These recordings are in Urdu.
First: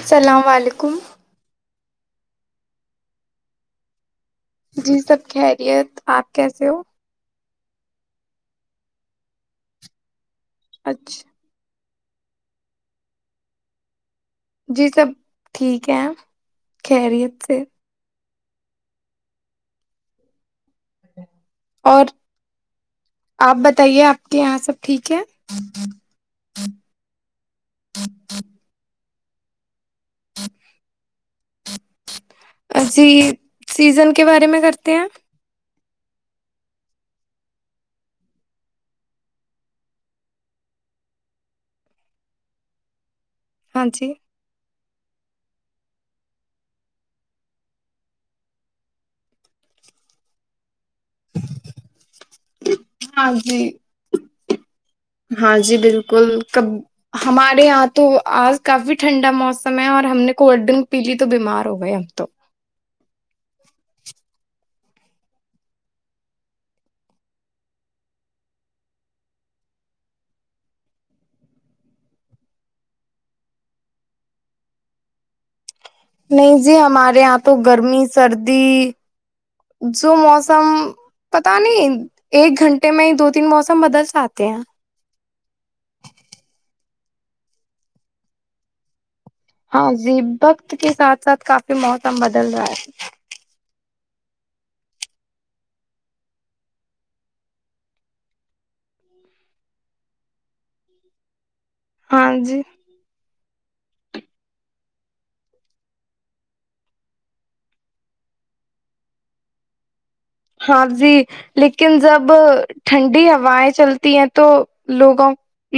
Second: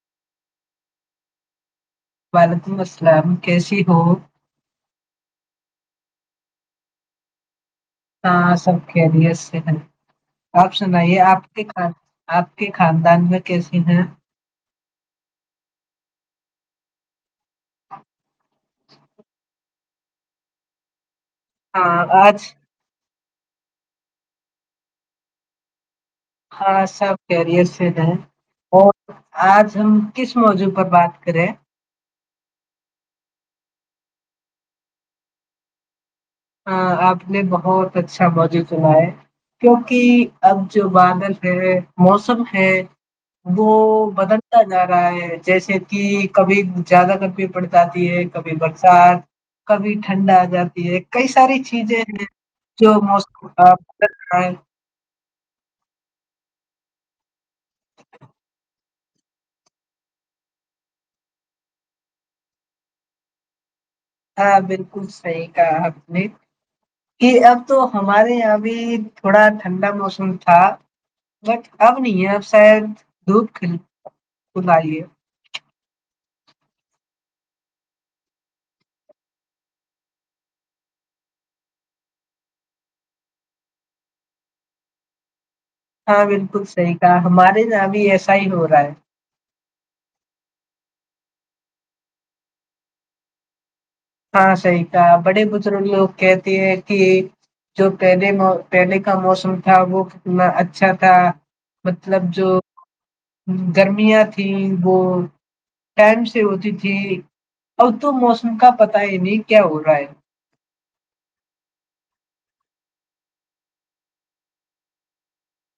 السلام علیکم وعلیکم السلام کیسی ہو جی سب خیریت آپ کیسے ہو ہاں سب کےری سے ہیں آپ سنائیے اچھا آپ کے آپ کے خاندان میں کیسے ہیں جی سب ٹھیک ہے خیریت سے ہاں اور آج آپ بتائیے آپ کے یہاں سب ٹھیک ہے ہاں سب کیریر سے ہے اور آج ہم کس موضوع پر بات کریں؟ جی سیزن کے بارے میں کرتے ہیں ہاں آپ نے بہت اچھا موجوع سنا ہے کیونکہ اب جو بادل ہے موسم ہے ہاں ا جی بدنتا [unintelligible] رہا ہے جیسے کہ کبھی زیادہ گرپی پڑ جاتی ہے کبھی برسات کبھی ٹھنڈا آ جاتی ہے کئی ساری چیزیں ہیں جو ہاں موسم جی رہ ہے ہاں جی بالکل کب ہمارے یہاں تو آج کافی ٹھنڈا موسم ہے اور ہم نے کولڈ ڈرنک پی لی تو بیمار ہو گئے ہم تو ہاں بالکل صحیح کہا آپ نے کہ اب تو ہمارے یہاں بھی تھوڑا ٹھنڈا موسم تھا بٹ اب نہیں ہے اب شاید دھپ کل کلائیے نہیں جی ہمارے یہاں تو گرمی سردی جو موسم پتا نہیں ایک گھنٹے میں ہی دو تین موسم بدل ساتے ہیں ہاں بالکل صحیح کہا ہمارے یہاں ابھی ایسا ہی ہو رہا ہے ہاں جی وقت کے ساتھ ساتھ کافی موسم بدل رہا ہے ہاں، صحیح کا بڑے بزرگ لوگ کہتے ہیں کہ جو پہلے پہلے کا موسم تھا وہنا اچھا تھا مطلب ہاں جو جی گرمیاں تھیں وہ ٹائم سے ہوتی تھی ا تو موسم کا پتا ہی نہیں کیا ہو رہا ہے ہاں جی لیکن جب ٹھنڈی ہوائیں چلتی ہیں تو لوگوں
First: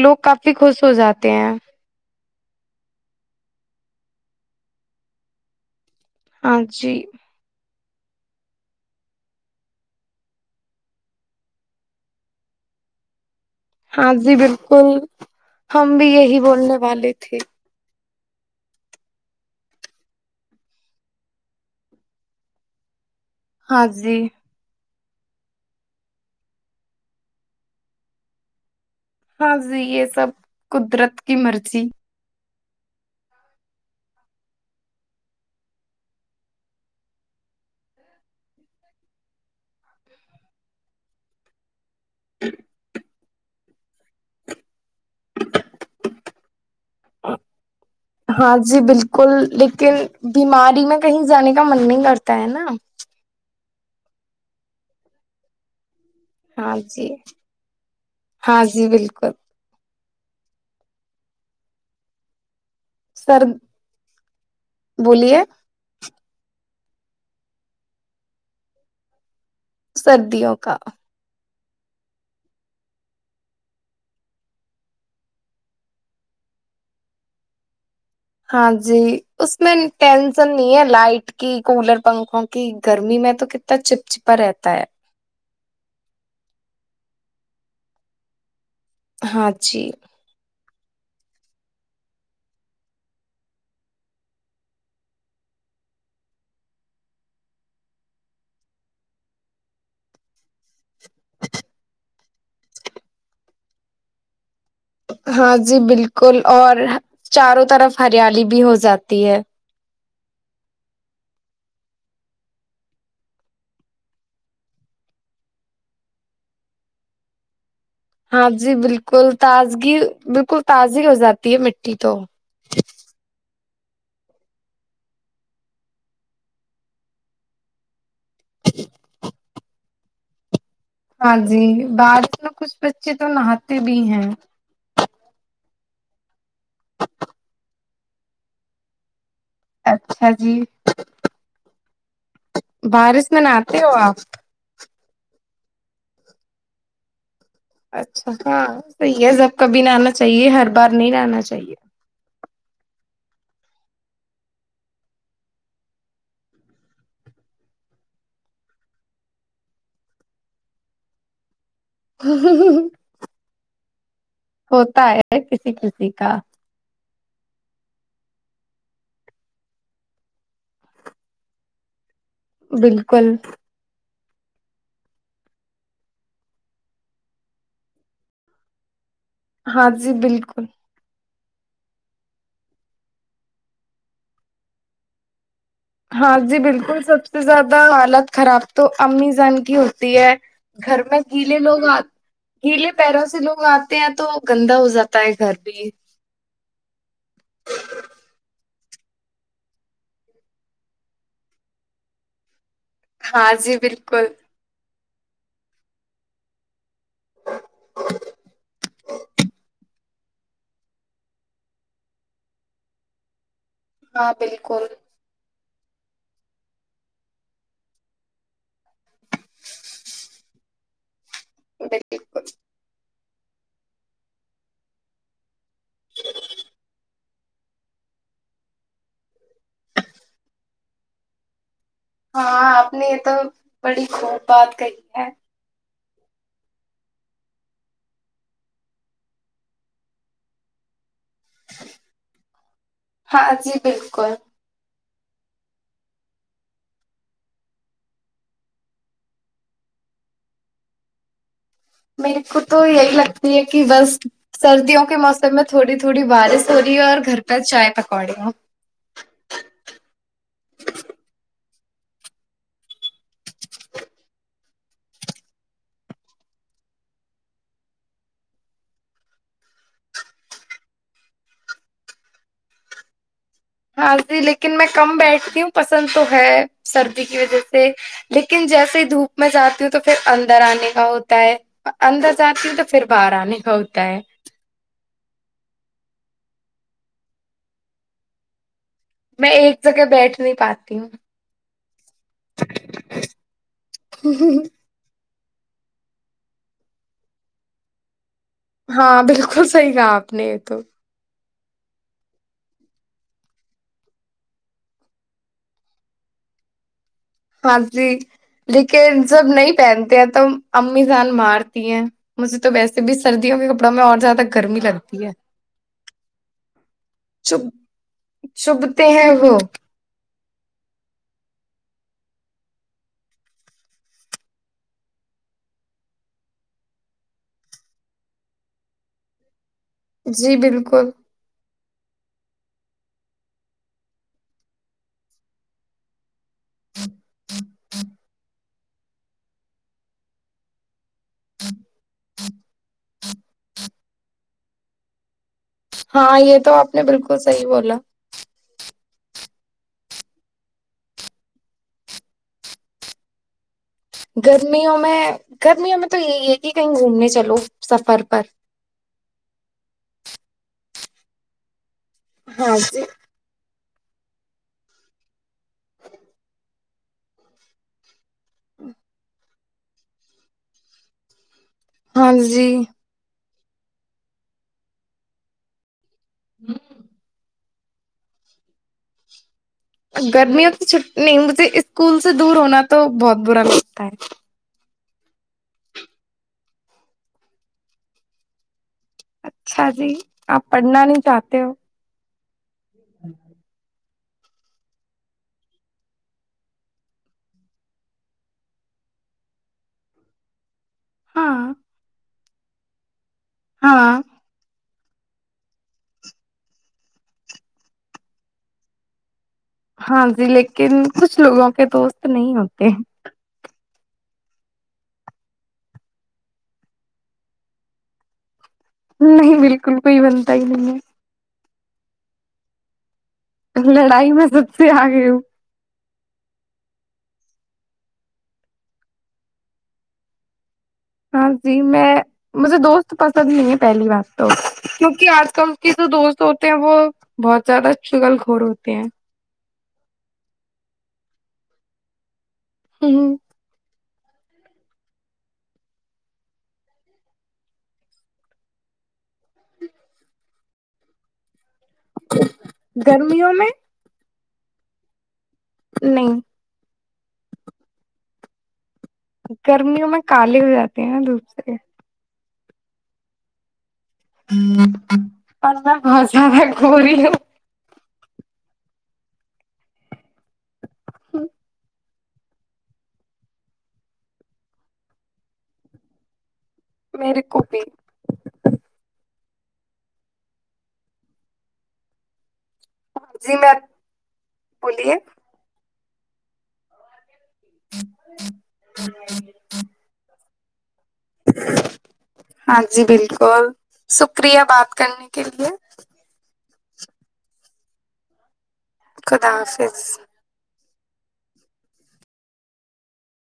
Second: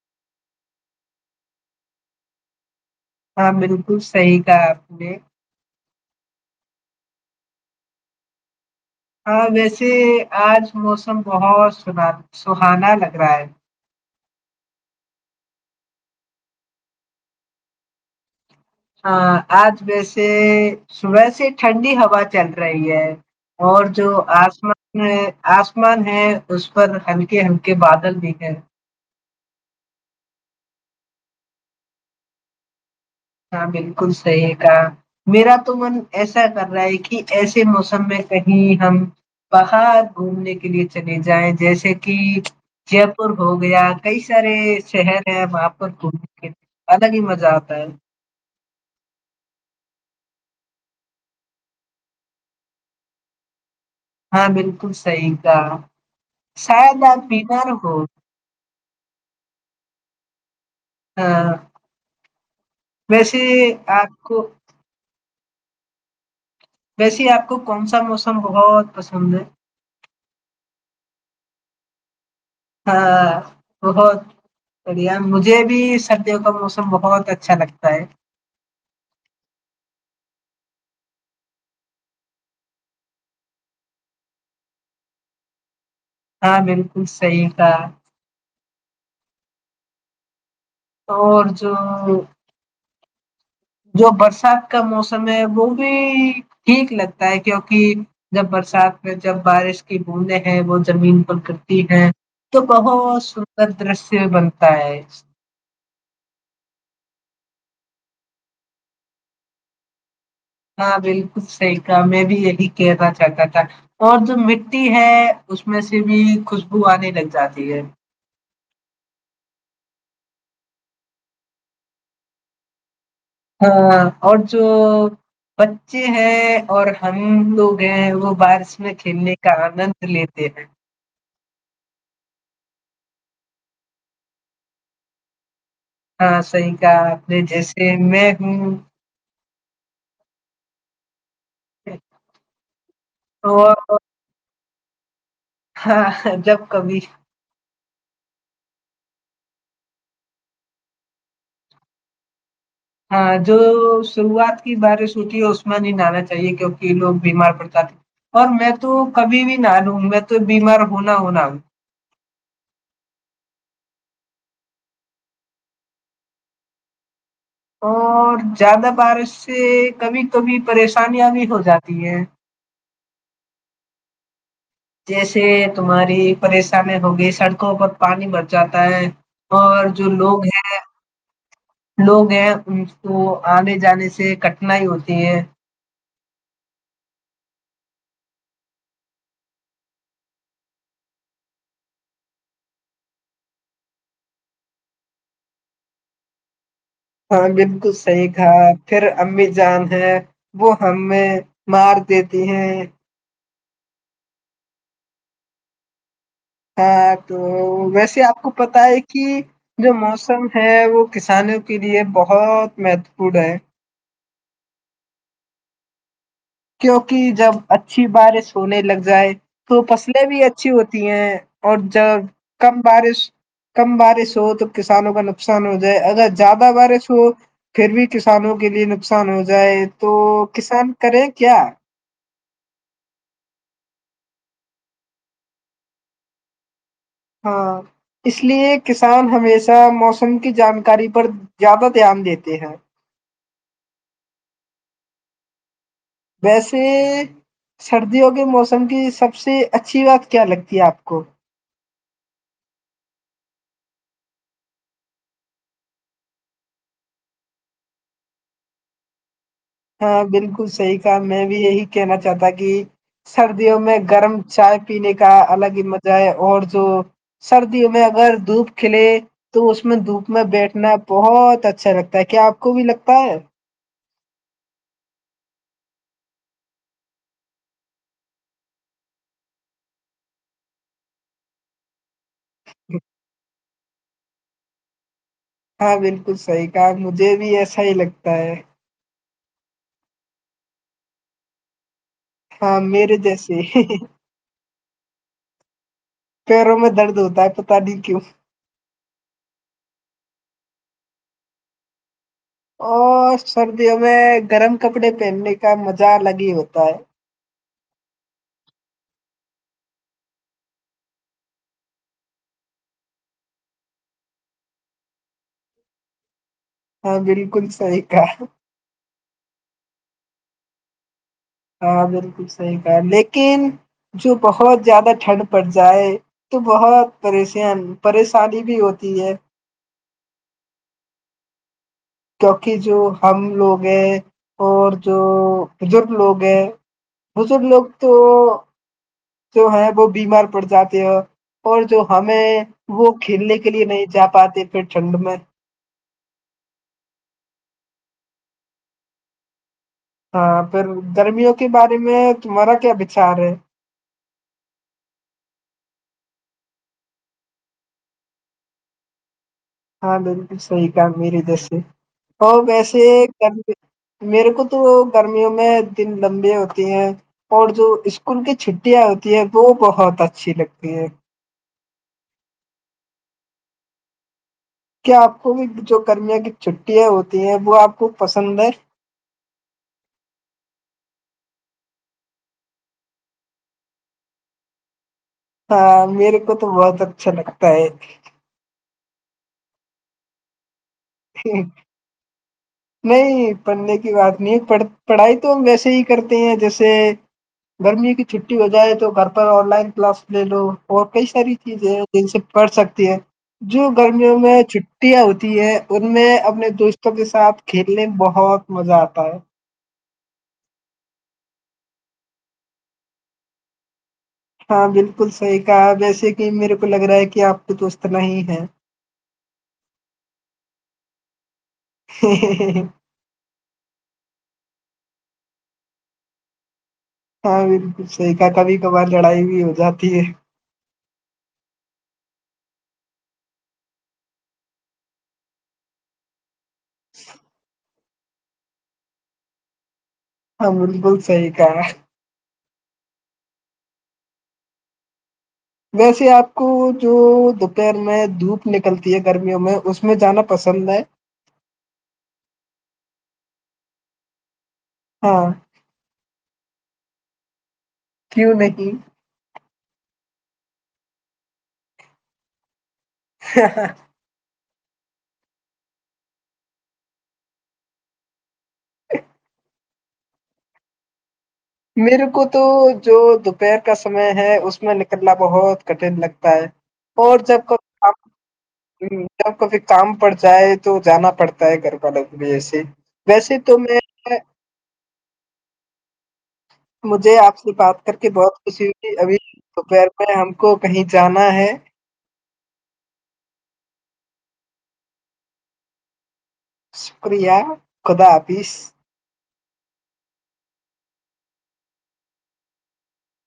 لوگ کافی خوش ہو جاتے ہیں ہاں بالکل صحیح کہا آپ نے ہاں جی ہاں ویسے آج موسم بہت س سہانا لگ رہا ہے ہاں جی بالکل ہم بھی یہی بولنے والے تھے ہاں آج ویسے صبح سے ٹھنڈی ہوا چل رہی ہے اور ہاں جو جی آسمان آسمان ہے اس پر ہلکے ہلکے بادل بھی ہے ہاں جی یہ سب قدرت کی مرضی ہاں بالکل صحیح کا میرا تو من ایسا کر رہا ہے کہ ایسے موسم میں کہیں ہم باہر گھومنے کے لیے چلے جائیں جیسے کہ جے پور ہو گیا کئی سارے شہر ہیں وہاں پر گھومنے کے لیے الگ ہی مزہ آتا ہے ہاں جی بالکل لیکن بیماری میں کہیں جانے کا من نہیں کرتا ہے نا ہاں بالکل صحیح کا ہاں شاد جی آ بینار ہو ہاں جی بالکل ہاں سر بسیے ایک بولیے ویسے آپ کو کون سا موسم بہت پسند ہے سردیوں کا ہاں بہت بڑھیا مجھے بھی سردیوں کا موسم بہت اچھا لگتا ہے ہاں جی اس میں ٹینسن نہیں ہے لائٹ کی کولر پنکھوں کی گرمی میں تو کتنا چپچپا رہتا ہے ہاں بالکل صحیح تھا ہاں جی اور جو جو برسات کا موسم ہے وہ بھی ٹھیک لگتا ہے کیونکہ جب برسات میں جب بارش کی بوندیں ہیں وہ زمین پر گرتی ہیں تو بہت سندر درشیہ بنتا ہے ہاں جی بالکل بالکل اور چاروں طرف ہریالی بھی ہو جاتی ہے ہاں بالکل صحیح کہ میں بھی یہی کہنا چاہتا تھا اور جو مٹی ہے اس میں سے بھی خوشبو آنے لگ جاتی ہے ہاں جی بالکل تازگی بالکل تازی ہو جاتی ہے مٹی تو ہاں اور جو بچے ہیں اور ہم لوگ ہیں وہ بارش میں کھیلنے کا آنند لیتے ہیں ہاں جی بد میں کچھ بچے تو نہاتے بھی ہیں ہاں صحیح کہا آپ نے جیسے میں ہوں اچھا جی بارش میں اور نہتے ہو آپ ہاں جب کبھی اچھا ہاں صحیح سب کبھی آنا چاہیے ہر بار نہیں آنا چاہیے ہاں جو شروعات کی بارے سوتی ہے اس میں نہیں نہ آنا چاہیے کیوںکہ لوگ بیمار پڑتا تھے اور میں تو کبھی بھی نہ لوں میں تو بیمار ہونا ہونا بھی ہ ہوتا ہے کسی کسی کا اور زیادہ بارش سے کبھی کبھی پریشانیاں بھی ہو جاتی ہیں بالکل جیسے تمہاری پریشانی ہوگی سڑکوں پر پانی مر جاتا ہے اور ہاں جو جی لوگ بالکل ہیں لوگ ہیں ان کو آنے جانے سے کٹھنائی ہوتیہ ہے ہاں جی بالکل سب سے زیادہ حالت خراب تو امی زان کی ہوتی ہے گھر میں گیلے لوگ آ گیلے پیروں سے لوگ آتے ہیں تو گندا ہو جاتا ہے گھر بھی ہاں بالکل صحیح تھا پھر امی جان ہے وہ ہمیں مار دیتی ہیں ہاں جی بالکل ہاں تو ویسے آپ کو پتا ہے کہ جو مو موسم ہے وہ کسانوں کے لیے بہت مہتو پورن ہے ہاں بالکل کیونکہ جب اچھی بارش ہونے لگ جائے تو فصلیں بھی اچھی ہوتی ہیں اور ج بالکل کم بارش کم بارش ہو تو کسانوں کا نقصان جائے اگر زیادہ بار س پھر بھی کسانوں کے لیے نقصان ہو جائے تو کسان کریں کیا [unintelligible] ہاں آپ نے یہ تو بڑی خوب بات کہی ہے ہاں اس لیے کسان ہمیشہ موسم کی جانکاری پر زیادہ دھیان دیتے ہیں ہاں جی بالکل ویسے سردیوں کے موسم کی سب سے اچھی بات کیا لگتی ہے آپ کو میرے کو تو یہی لگتی ہے کہ بس سردیوں کے موسم میں تھوڑی تھوڑی بارش ہو رہی ہے اور گھر پہ چائے پکوڑی ہو ہاں بالکل صحیح کہ میں بھی یہی کہنا چاہتا کہ سردیوں میں گرم چائے پینے کا الگ ہی مزہ ہے اور جو سردیوں میں اگر دھوپ کھلے تو اس میں دھوپ میں بیٹھنا بہت اچھا لگتا ہے کیا آپ کو بھی لگتا ہے ہاں جی لیکن میں کم بیٹھتی ہوں پسند تو ہے سردی کی وجہ سے لیکن جیسے ہی دھوپ میں جاتی ہوں تو پھر اندر آنے کا ہوتا ہے اندر سات نہیں تو پھر باہر آ نہیں ہو [unintelligible] ہاں بالکل صحیح کہ مجھے بھی ایسا ہی لگتا ہے میں ایک جگہ بیٹھ نہیں پاتی ہوں ہاں میر جیسی پیروں میں درد ہوتا ہے پتا نہیں کیوں ہاں بالکل صحیح کہا آپ نے تو اور سردیوں میں گرم کپڑے پہننے کا مزہ الگ ہی ہوتا ہے ہاں جی لیکن جب نہیں پہنتے ہیں تو امی جان مارتی ہیں مجھے تو ویسے بھی سردیوں کے کپڑوں میں اور زیادہ گرمی لگتی ہے ہاں بالکل چب صحی کہ چبھتے ہیں وہ [inaudible] ہاں بالکل صحیح کہا لیکن جو بہت زیادہ ٹھنڈ پڑ جائے تو بہت پریش پریشانی بھی ہوتی ہے جی بالکل کیوںکہ جو ہم لوگ ہیں اور جو بزرگ لوگ ہیں بزرگ لوگ تو جو ہے وہ بیمار پڑ جاتے ہیں اور جو ہمیں وہ کھیلنے کے لیے نہیں جا پاتے پھر ٹھنڈ میں ہاں یہ تو آپ نے بالکل صحی بولا ہاں پھر گرمیوں کے بارے میں تمہارا کیا بچار ہے گرمیوں میں گرمیوں میں تو یہی ہے کہ کہیں گھومنے چلو سفر پر ہاں بالکل صحیح کام میری تور سے اور ہاں جی ویسے [unintelligible] میرے کو تو گرمیوں میں دن لمبی ہوتی ہیں اور جو ان کی چھٹیاں ہوتی ہیں وہ بہت اچھی لگتی ہے ہاں جی [unintelligible] کیا آپ کو بھی جو کررمیاوں کی چھٹییاں ہوتی ہیں وہ آپ کو پسندندر گرمیوں تو چ نہیں مجھے اسکول سے دور ہونا تو بہت برا لگتا ہے ہاں میرے کو تو بہت اچھا لگتا ہے اچھا جی آپ پڑھنا نہیں چاہتے ہو نہیں پنے بات نہیں ہے پڑھائی تو ہم ویسے ہی کرتے ہیں جیسے گرمی کی چھٹی ہو جائے تو گھر پر آن لائن کلاس لے لو اور کئی ساری ہاں چیزیں جن سے پڑھ سکتی ہے جوی ہاں گرمیوں میں چ پٹیاں ہوتی ہے ان میں اپنے دوستوں کے ساتھ کھیلنے میں بہت مزہ آتا ہے ہاں جی لیکن کچھ لوگوں کے دوست نہیں ہوتے ہیں ہاں بالکل صحیح کہا ویسے کہ میرے کو لگ رہا ہے کہ آپ کو دو اتنا ہی ہے نہیں بالکل کوئی بنتا ہی نہیں ہے [unintelligible] لڑائی میں سب سے آگئی ہوں ہاں بالکل صحیح کہ کبھی کبھار لڑائی بھی ہو جاتی ہے ہاں جی میں مجھے دوست پسند نہیں ہے پہلی بار تو کیونکہ آج کل کے جو دوست ہوتے ہیں وہ بہت زیادہ چگل گور ہوتے ہیں ہاں بالکل صحی کہ ہے [unintelligible] ویسے آپ کو جو دوپہر میں دھوپ نکلتی ہے گرمیوں میں اس میں جانا پسند ہے گرمیوں میں [unintelligible] نہیں کیوں نہیں گرمیوں میں کالے ہو جاتے ہیں نا دھوپ سے [unintelligible] [unintelligible] [inaudible] [unintelligible] میرے کو تو جو دوپہر کا سمے ہے اس میں نکلنا بہت کٹن لگتا ہے اور میرے جب کو بھی ہ جب کبھی کام پڑ جائے تو جانا پڑتا ہے گھر والوں بھیسے ویسے تو میں بولیے مجھے آپ سے بات کر کے بہت خوشی ہوئی ابھی دوپہر میں ہم کو کہیں جانا ہے ہاں جی بالکل شکریہ بات کرنے کے لیے شکریہ خدا حافظ خدا حافظ